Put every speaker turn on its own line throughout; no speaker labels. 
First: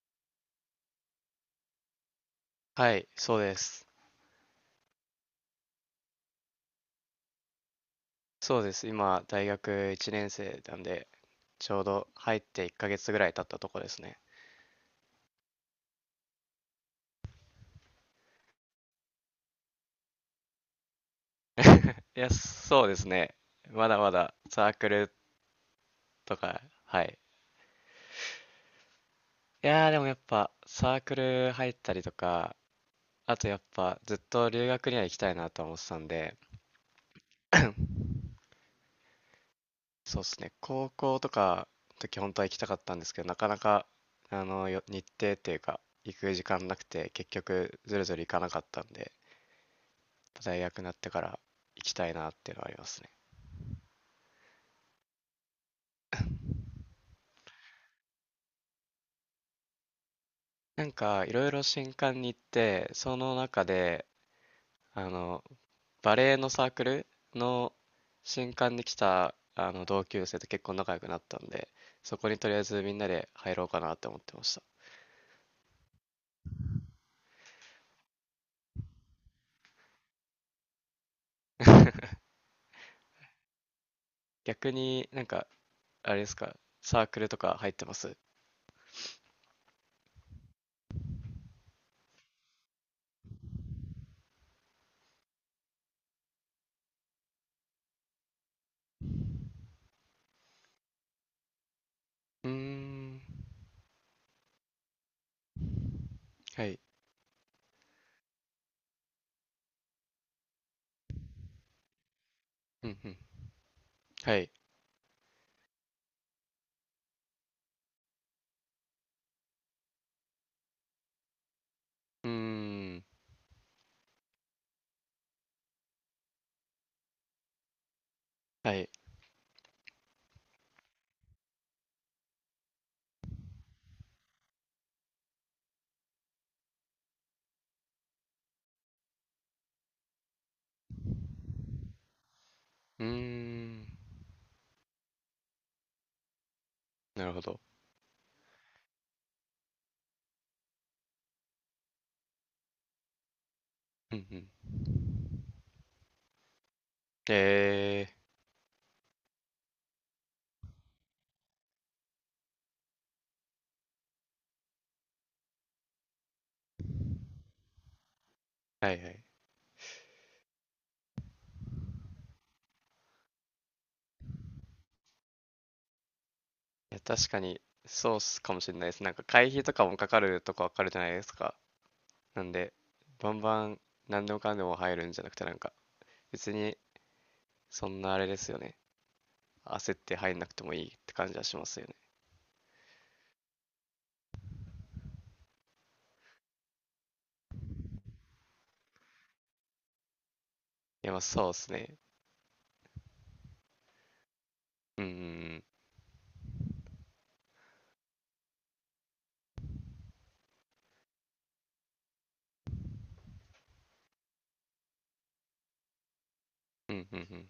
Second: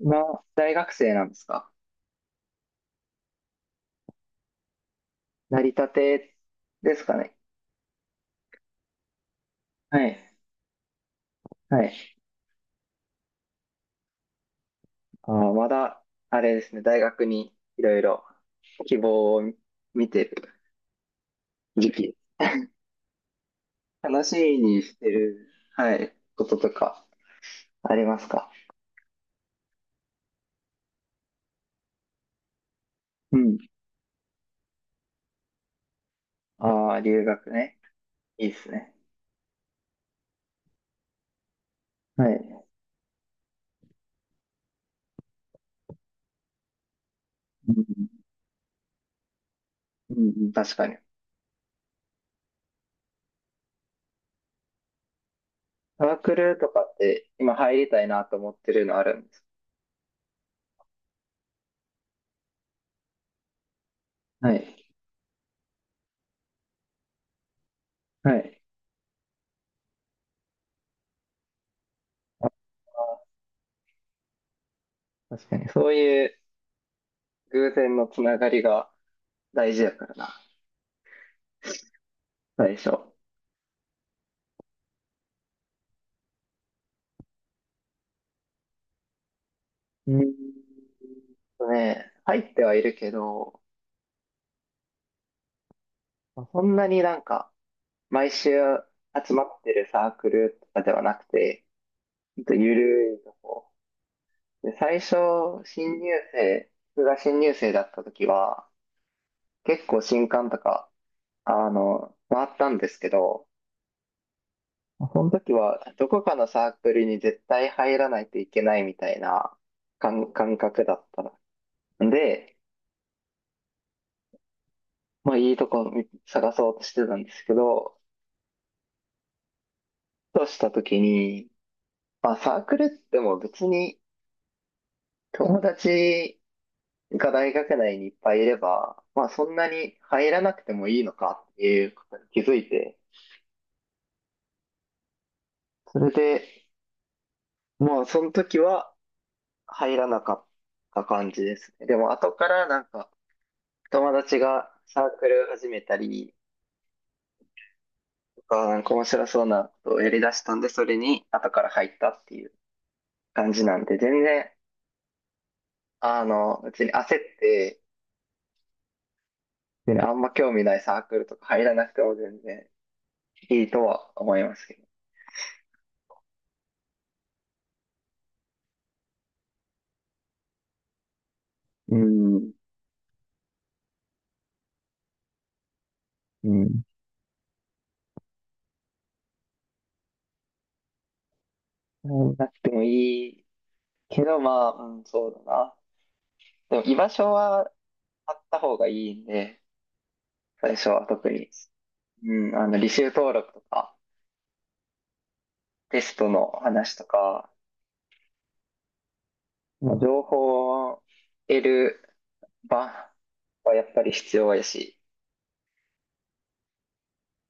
今、大学生なんですか？
はい、そうです。
なりたてですかね。
そうです。今、大学
は
1
い。
年生なんで、ちょ
は
うど
い。
入って1ヶ月ぐらい経ったとこですね。
まだ、あれですね、大学にいろいろ希望を見てる時期。
いや、そうですね。まだま
楽し
だ
み
サー
に
ク
して
ル
る、はい、
と
こと
か、
と
は
か
い。
ありますか？
いやー、でもやっぱサークル入ったりとか、あ
う
とや
ん。
っぱずっと留学には行きたいなとは思ってたんで、
ああ、留学ね。いいですね。
そうっすね。高校とかの時
は
本当は
い。
行きたかったんですけど、なかなか、日程っていうか、行く時間なくて、結
う
局
ん、
ずるずる行かなかったんで、
うん、
大
確
学に
か
なっ
に。
てから行きたいなっていうのはありますね。
サークルとかっ て今入りたいなと思ってるのあるんです？
なんかいろいろ新歓に行って、その中で
はい。
あのバレエのサークルの
は
新
い。
歓に来たあの同級生と結構仲良くなったんで、そこにとりあ
あ
えずみんなで入ろうかなって思ってました。
確かに。そういう偶然のつながりが大事だからな、最初。
逆になんかあれですか、サークルとか入ってます？
うん。ね、入ってはいるけど、そんなになんか、毎週集まってるサークルとかではなくて、ほん
うー
とゆるい
ん、
とこ。で、最初、新入
は
生、
い、
僕が新入生だった時は、結構新刊とか、回ったんで
うん
す
う
け
ん、
ど、
はい、
その時は、どこかのサークルに絶対入らないといけないみたいな感覚だったの。
うー
で、
ん、
まあいいとこ探そうとしてたんですけど、
はい、
ふとした時に、まあサークルっても別に友達が大学内にいっぱいいれば、まあそんなに入らなくてもいいのかっていうことに気づいて、
うーん、
それで、
なるほど、
もうその時は入らなかった感じですね。でも後からなんか友
うんう
達
ん、
がサークル始めたり
え
とか、なんか面白そうなことをやり出したんで、それに後から入ったっていう感じなんで、全然別に焦って、
ー、はいはい。
別にま興味ないサークルとか入らなくても全然いいとは思いますけ
いや、確かに、そうっすかもしれないです。なんか会費とかもかかるとこわかるじゃないですか。
ど。う
なん
ん。
で、バンバン何でもかんでも入るんじゃなくて、なんか、
う
別に
ん。
そんなあれですよね。焦って入んなくてもいいって感じはしますよね。
入らなくてもいいけど、まあ、うん、そうだな。でも居場所はあった方がいいんで、最初は
いや、まあ
特
そ
に。
うっすね。
うん、履修登録とか、
うんうん
テストの話とか、まあ、情報を得る場はやっぱり必要やし、
うん。うんうんうん。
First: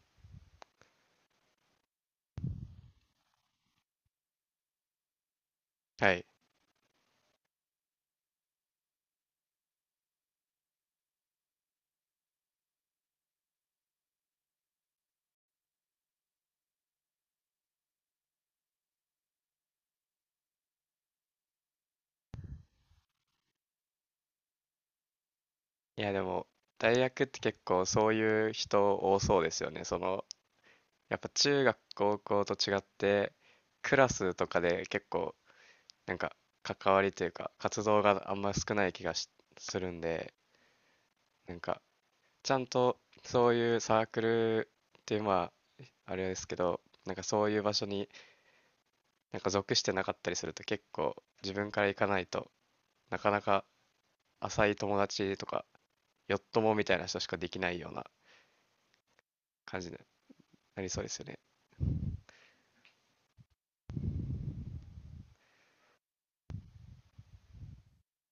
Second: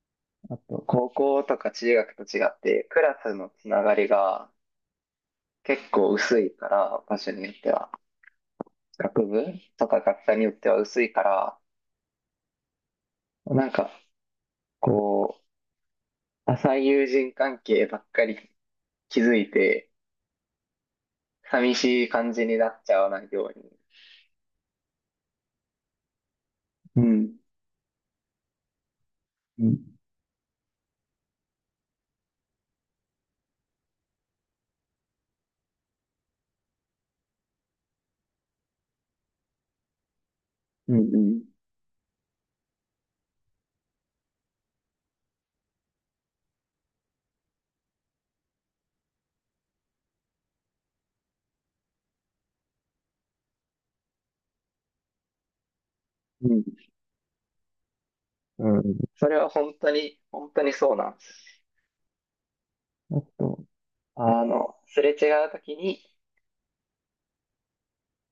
あと、高校とか中学と違って、クラスのつながりが、結構
はい。
薄いから、場所によっては。学部とか学科によっては薄いから、なんか、こう、浅い友人関係ばっかり築いて、寂しい感じになっちゃわないように。
いや、でも、大
う
学っ
ん。
て結構そういう人多そうです
う
よ
ん。
ね。その、やっぱ中学、高校と違って、クラスとかで結構なんか関わりというか活動があんま少ない気がしするんで、
うん。うん。
なんかちゃんとそういうサークルっていうまああれですけど、なんかそういう場所になんか属してなかったりすると結構自分から行かないとなかなか浅い友達とかよっ
うん
ともみたいな人しかできないような
うん。それは本
感
当
じに
に、本当に
なり
そう
そうで
なん
す
で
よね。
す。あと、すれ違うときに、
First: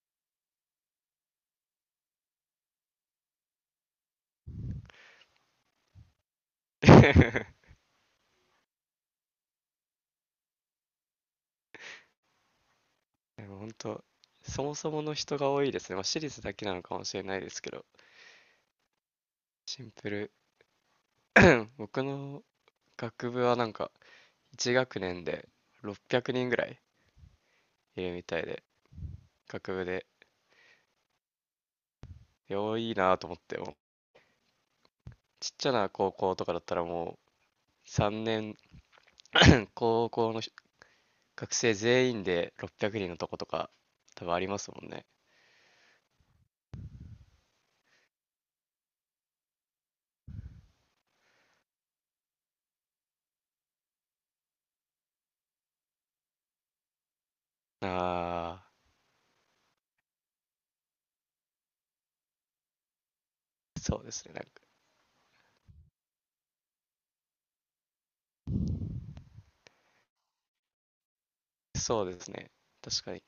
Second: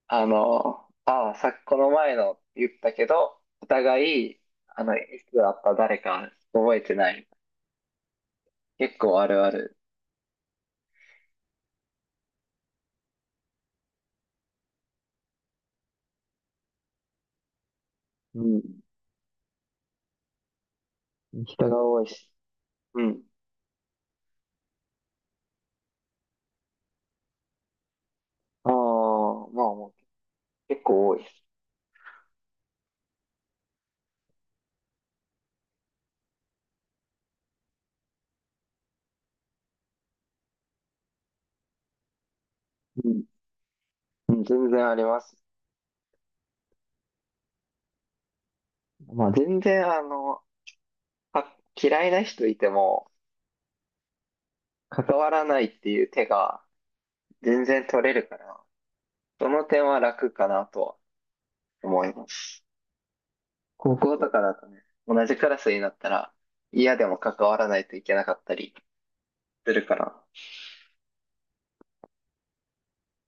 ああ、さっきこの前のって言ったけど、お互い、いつだった誰か覚えてない。結構あるある。
でも本当そもそもの人が多いですね。まあ、私立だけなのかもしれないですけど、
うん。
シンプル。
人 が多
僕
いし。
の
うん。
学部はなんか1学年で600人ぐらいいるみたいで、
ああ、まあ
学部
もう
で。
結構多いです。
いいなと思って、もうちっちゃな高校とかだったらもう3年、高校の学生全員で600
う
人の
ん。
とことか多
う
分あ
ん、
りま
全
すも
然
ん
あり
ね。
ます。まあ全然嫌いな人いても関わらないっていう手が全然取れるから、
あ
その点は楽かなとは思います。
あ、
高
そうで
校
す
と
ね、
か
なん
だ
か。
とね、同じクラスになったら嫌でも関わらないといけなかったりするから。
そうですね、確かに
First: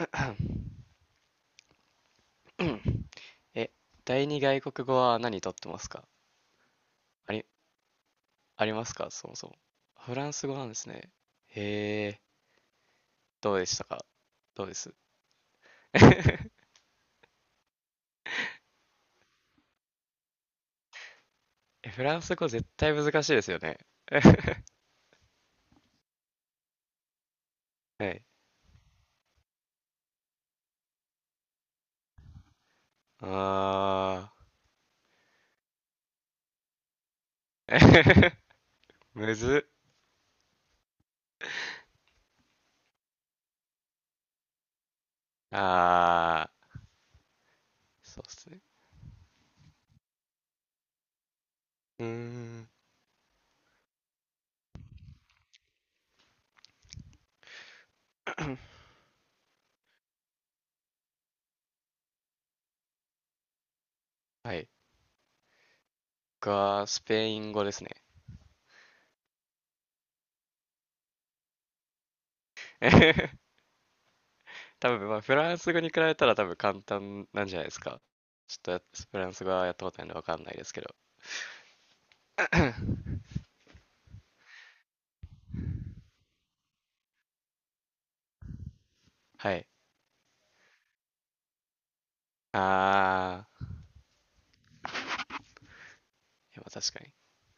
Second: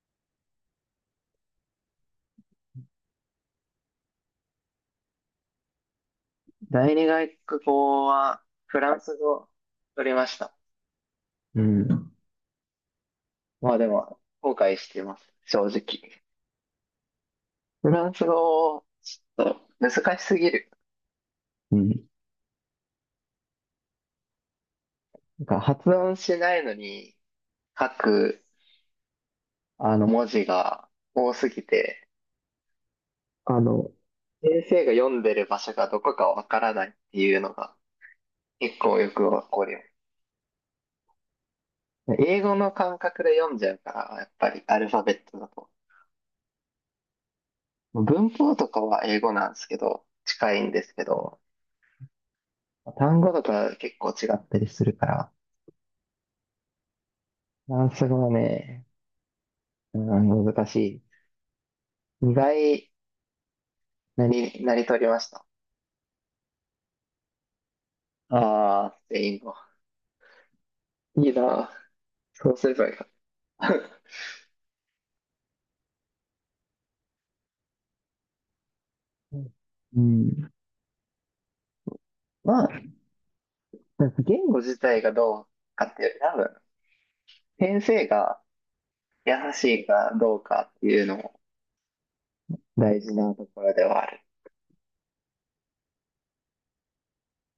え、第二外国語は何とってますか？
第二
あ
外
り、
国語は
あり
フ
ま
ラ
す
ン
か
ス
そもそ
語
も？
取り
フ
ま
ラン
し
ス
た。
語なんですね。
う
へ
ん。
え、どうで
まあ
した
で
か？
も、後
どうで
悔し
す？
て ます。正直。フランス語、ちょっと難しすぎる。う
え、
ん。
フランス語絶対難しいですよね。
なんか発音しないのに書
はい。
く、文字が多すぎて、
あ
あの、先生が読んでる場所がどこかわからないっていうのが
ー。
結構よ く
む
起こ
ずっ。
るよ。英語の感覚で読んじゃうから、やっぱりアルファベットだと。
あー。そう
文
っす
法
ね。
とかは英語なんですけど、近いんですけど、
うーん。
単語とか結構違ったりするから、フランス語は ね、うん難しい。意外な
は
り、
い。
なりとりました。
僕はスペイン語ですね。
ああ、スペイン語。いいな。そうすればよかっ た。
多分、まあ、フランス語に比べたら多分簡単なんじゃないですか。ちょっとやフランス語 はやったこ
う
とないんでわかん
ん。
ないですけど。
まあ、言語自体がどうかっていう より、多分、先生が優
は
し
い。
いかどうかっていうのも大事なと
あ
こ
ー。
ろではある。
いやまあ確かに。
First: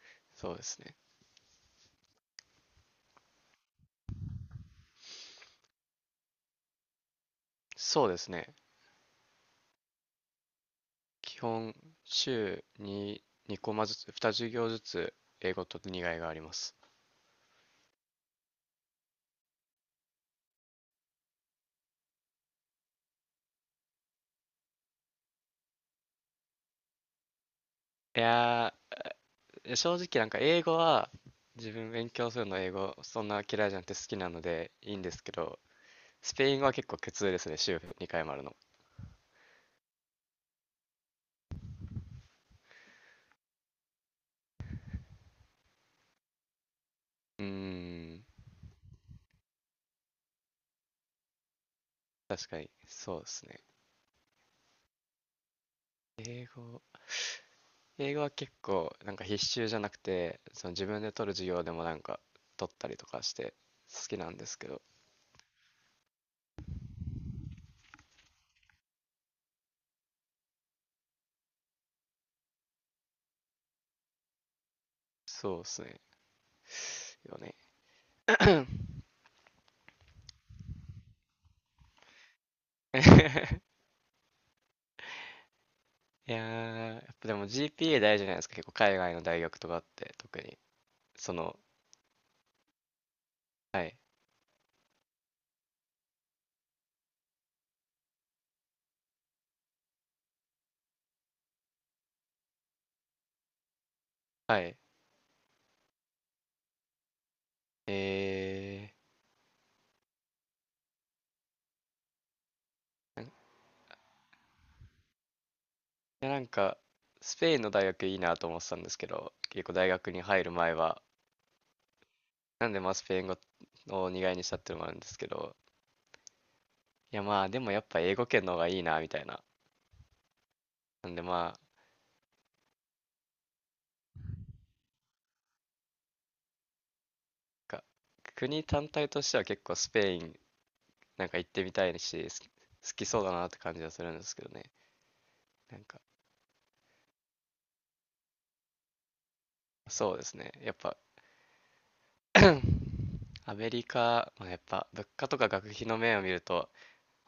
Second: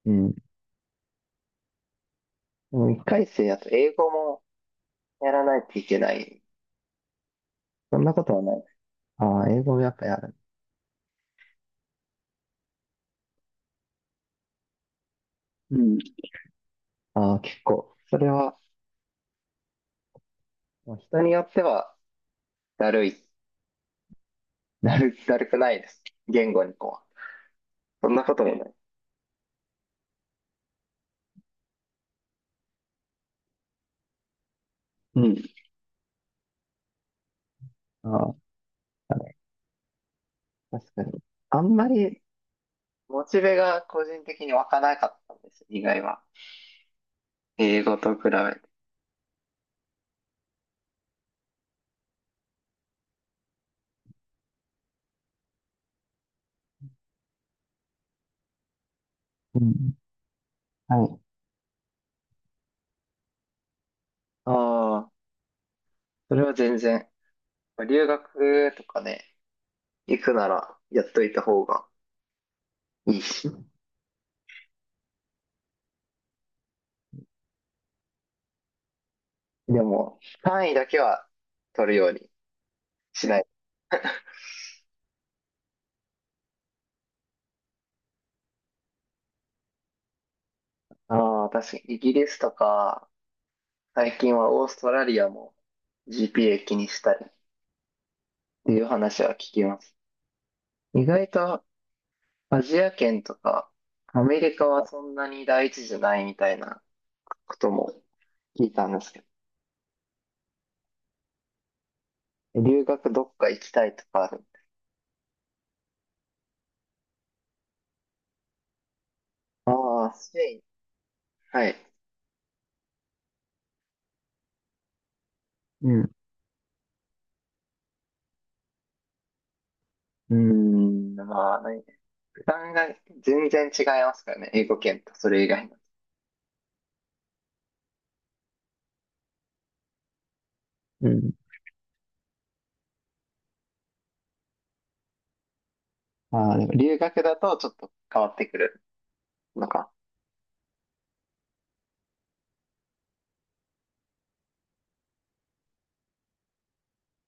うん。で
そうですね。
も一回生だと英語もやらないといけない。そん
そう
な
で
こ
す
とはな
ね。
い。ああ、英語もやっぱやる。
基本、週に2コマずつ、2授業ずつ英語
う
と
ん。
2外があります。
ああ、結構。それは、まあ人によってはだるいなる、だるくないです。言語にこう。そん
い
なこともない。
やー、正直なんか英語は自分勉強するの英語そんな嫌いじゃなくて好きなのでいいんです
う
け
ん。
ど、スペイン語は結構苦痛ですね、週
あ
2回も
あ、
あるの。
確かに。あんまり、モチベが個人的に湧かなかったんです、意外は。
うー
英語と比
ん、
べて。
確かにそうですね。英語、英語は結構なんか必
う
修じゃな
ん。
くて、その自分
は
で
い。
取る授業でもなんか取ったりとかして好きなんで
あ
すけど、
あ、それは全然。留学とかね、行くならやっといた方がいいし。
そうですね。よね。
でも、単位だけは取るように しない。
いやー、やっぱでも GPA 大事じゃないですか、結構海外の大学とかって特に。そ
ああ、
の、
確かに、イギリスとか、
はい、
最近はオーストラリアも GPA 気にしたりっていう話は聞きます。意外とアジア圏とかアメリ
は
カ
い。
はそんなに第一じゃないみたいなことも聞いた
え
んですけど、留学ど
ー、い
っか行きたいとかある？
やなんか、スペインの大学いいなと思ってたんですけど、結構大
あ
学
あ、
に
スペ
入る
イン。
前は、
はい。
なんでまあスペイン語を苦いにしたっていうのもあるんですけど、
うん。う
いやまあでもやっぱ英語圏の方がいいなみたいな。
ー
な
ん、
んでま
ま
あ、
あ、ね、負担が全然違いますからね、英語圏とそれ以外の。
か国単体としては結構スペイン
う
なん
ん。
か行ってみたいし、好きそうだなって感じはするんですけどね。なんか、
ああ、でも留学だとちょっと変わってくるのか。
そうですね。やっぱ アメリカ、まあ、やっぱ物価とか学費の面を見ると、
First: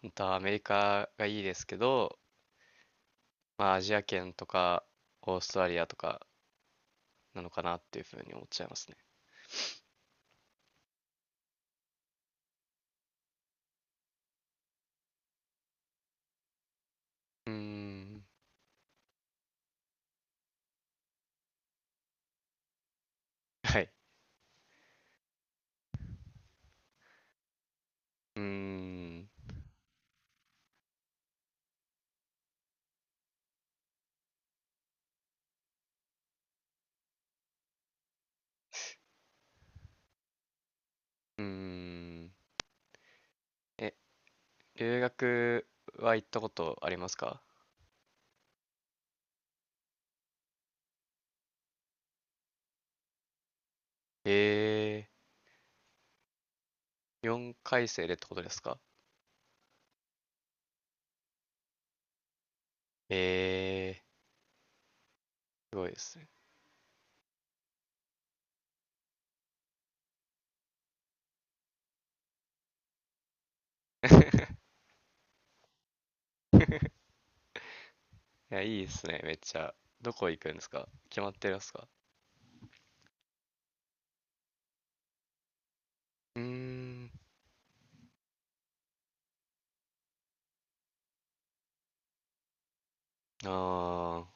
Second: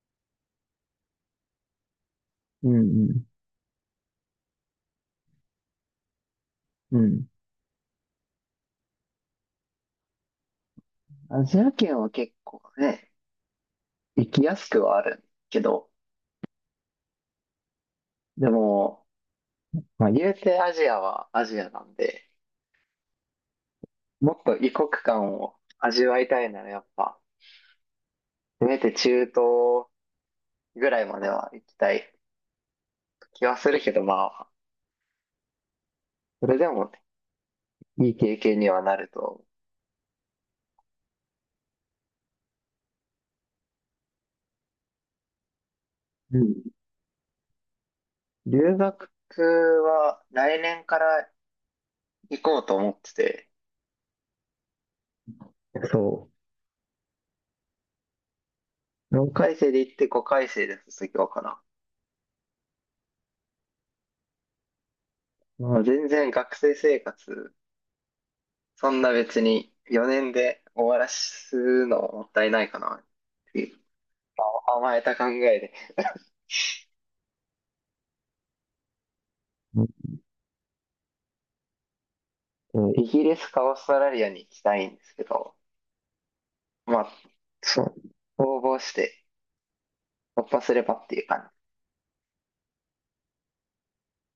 本当はアメリカがいいですけど、
うんうん。
まあアジア圏とかオーストラリアとか
うん。
なのかなっていうふうに思っちゃいますね。
アジア圏は結構ね、行きやすくはあるけど、
うーん、
でも、まあ言うてアジアはアジアなんで、
はい。
もっと異国感を味わいたいならやっぱ、
うー
せめて中
ん、
東ぐらいまでは行きたい気はするけど、まあ、それでもいい経験にはなると思
うーん。え、留学は行っ
う。
た
う
こ
ん。
とありますか？
留学は来年から行こうと思ってて、
え
そ
ー、4回生でってことですか？
う。4回生で行って5回生で卒業かな。
えー、す
まあ、
ごいで
全
すね。
然学生生活、そんな別に4年で終わらすのもったいないかなっていう 甘えた考えで。
いや、いいですね、めっちゃ。
う
どこ行くんですか？決まってるんですか？
うんイギリスかオーストラリアに行きたいんですけど、
うー
まあ、
ん、
そう、応募して、突破すればっていう感じ。
ああ。